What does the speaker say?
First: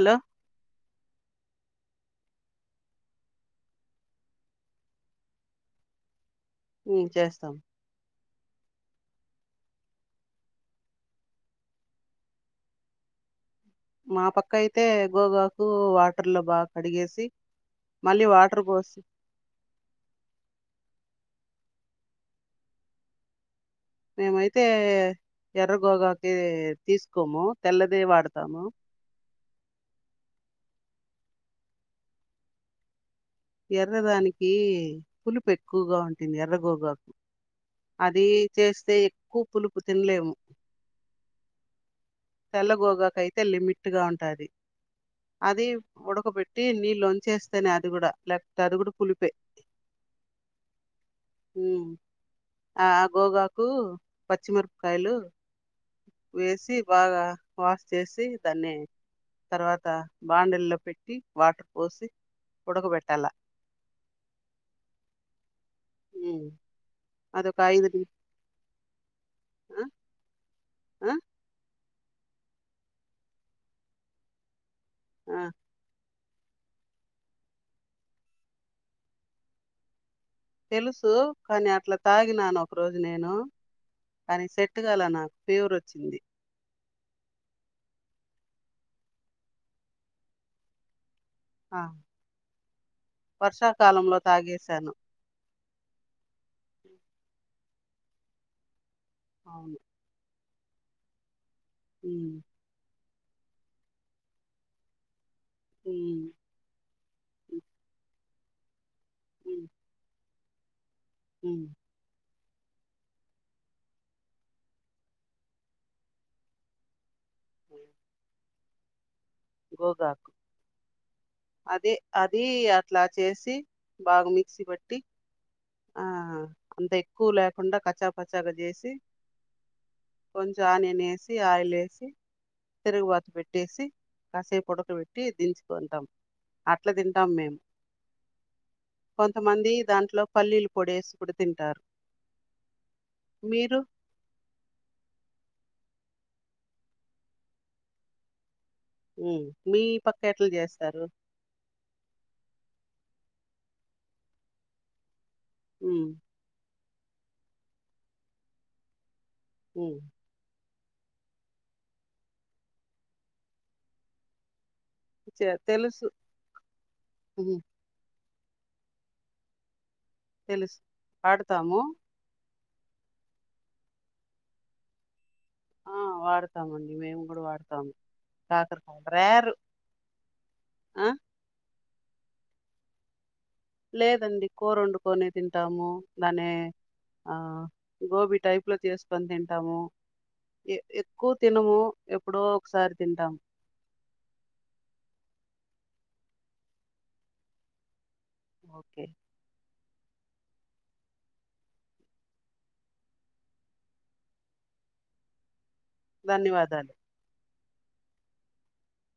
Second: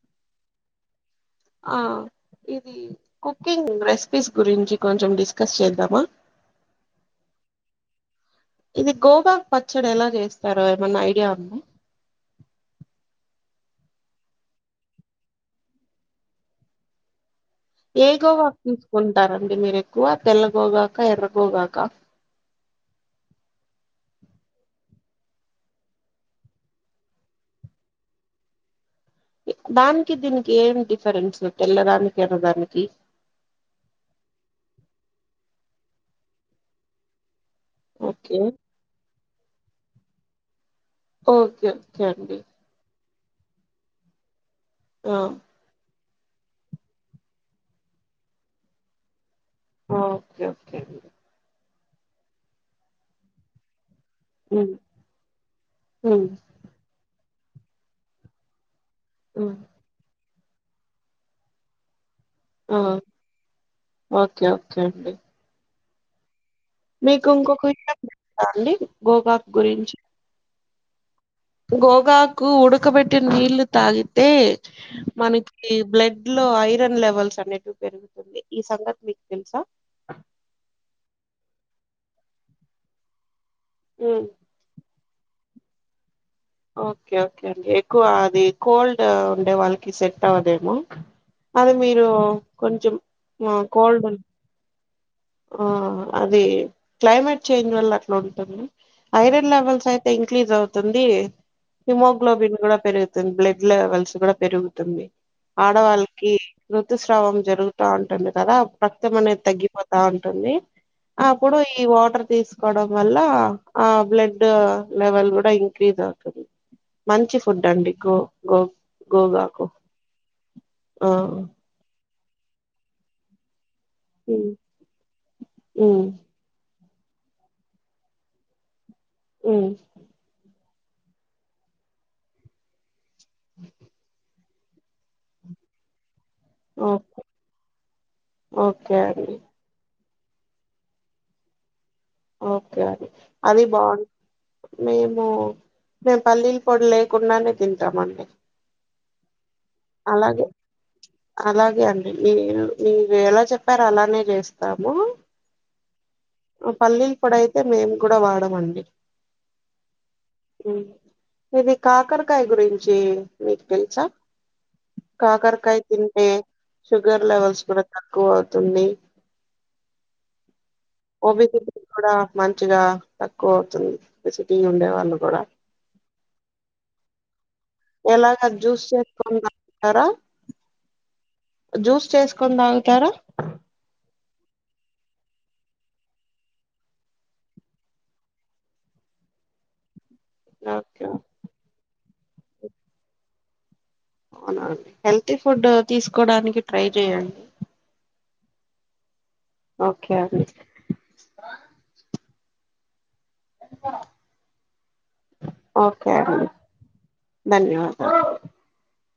Hello ఓ ఇది cooking recipes గురించి కొంచెం డిస్కస్ చేద్దామా ఉం చేస్తాం ఇది గోగాక్ పచ్చడి ఎలా చేస్తారో ఏమన్నా ఐడియా ఉంది మా పక్క అయితే గోగాకు వాటర్ లో బాగా కడిగేసి ఏ మళ్ళీ గోగాకు వాటర్ పోసి తీసుకుంటారండి మీరు ఎక్కువ తెల్ల గోగాక్ కాండ్రా గోగాక మేమైతే ఎర్ర గోగాకే తీసుకోము తెల్లదే వాడతాము దానికి దీనికి ఏం డిఫరెన్స్ తెల్లదానికి ఎర్రదానికి ఎర్రదానికి పులుపు ఎక్కువగా ఉంటుంది ఎర్రగోగాకు అది ఓకే చేస్తే ఎక్కువ పులుపు తినలేము ఓకే ఓకే ఓకే అండి. ఇది అయితే లిమిట్ గా ఉంటది ఆ అది ఉడకబెట్టి నీళ్ళు వంచేస్తేనే అది గుడా లేకపోతే అది గుడ పులుపే ఓకే ఓకే అండి ఉమ్ ఆ గోగాకు ఉమ్ పచ్చిమిరపకాయలు ఉమ్ వేసి బాగ్ గా వాష్ చేసి దాన్ని ఉమ్ తర్వాత బాండీల్లో పెట్టి వాటర్ పోసి ఆ ఉడకబెట్టాల ఓకే ఓకే అండి ఉమ్. మీకు అదొక ఇంకొక ఐదు విషయం ని- తెలుసా అండి గోకాక్ గురించి అ గోగాకు ఉడకబెట్టిన్ నీళ్లు తాగితే ఆ. మనకి బ్లడ్ ఒంట్లో ఐరన్ లెవెల్స్ అనేవి పెరుగుతుంది ఈ సంగతి మీకు తెలుసా తెలుసు కానీ అట్లా తాగినాను ఒక రోజు నేను ఉమ్, కానీ సెట్ గాల నాకు ఫీవర్ వచ్చింది ఓకే ఓకే అండి ఎక్కువ అది కోల్డ్ ఉండే వాళ్ళకి సెట్ అవ్వదేమో అది ఆ, మీరు కొంచెం కోల్డ్ వర్షాకాలంలో తాగేశాను హా అది క్లైమేట్ చేంజ్ వల్ల అట్లా ఉంటది ఐరన్ అవును లెవెల్స్ అయితే ఇంక్రిజ్ అవు తుంది ఉమ్, హిమోగ్లోబిన్ కూడా పెరుగు బ్లడ్ లెవెల్స్ కూడ పెరుగుతుంది ఉమ్, ఆడవాళ్ళకి ఋతుస్రావం ఉమ్, జరుగుతంటుంది పత్తెం అనేది ఉమ్, తగ్గి పోతు తా ఉంటుంది అప్పుడు ఉమ్. ఈ వాటర్ తీసుకు కోవడం వల్ల ఆ బ్లడ్ లెవెల్ కూడా ఇంక్రీజ్ అవుతుంది. మంచి ఫుడ్ అండి గో గో గోగాకు గోగాకు ఆహ్ అదే అది అట్లా చేసి బాగు ఉమ్ మిక్సీ పట్టి ఉమ్ ఆహ్ అంత ఎక్కువ లేకుండా కచాపచాగా చేసి ఉహ్ కొంచెం అనియన్ ఎసి ఆయిల్ లేసి తిరుగుబా పెట్టేసి కాసేపు ఉడకపెట్టి దించుకుంటాం. అట్లా ఓ- తింటాం మేము. ఓకే అండి కొంతమంది దాంట్లో పల్లీలు పోడేసి కూడా తింటారు. ఓకే అండి. అది మీరు బావుం మేము మేము పల్లీలు పొడి లేకుండానే తింటాం అండి. ఉహ్ హు అలాగే అలాగే అండి మీ మీరు ఎలా చెప్ చెప్పారో అలానే చేస్తాము. ఉహ్మ్మ్ ఆ పల్లీల పొడి అయితే మేము కూడా వాడమండి. ఉహ్ ఉహ్ ఇది కాకరకాయ గురించి. మీకు తెలుసా? చే- కాకర్కాయ తెలుసు తింటే శుగర్ ఉమ్, లెవల్స్ కూడా తగ్గు కు అవుతుంది తెలుచూ [unintelligible] మంచిగా తక్కువ అవుతుంది. ఫెసిపిటీ ఉండే వాళ్ళు కూడా ఆ వాడతామండి మేము కూడా వాడుతాము. ఎలాగ జ్యూస్ కాకరకాలు చేసుకొని రేరు తాగుతారా ఆహ్ జ్యూస్ చేసుకొని తాగుతారా? లేదండి కూర వండుకని తింటాము. దానే ఆ గోబీ టైప్ లో చేసుకొని తింటాము. ఓకే ఎక్కువ తినము ఎప్పుడో ఒకసారి తింటాము. అవునండి హెల్తీ ఫుడ్ తీసుకోడానికి ట్రై చేయండి. ఓకే ఓకే అండి ఏం కూర ధన్యవాదాలు ధన్యవాదాలు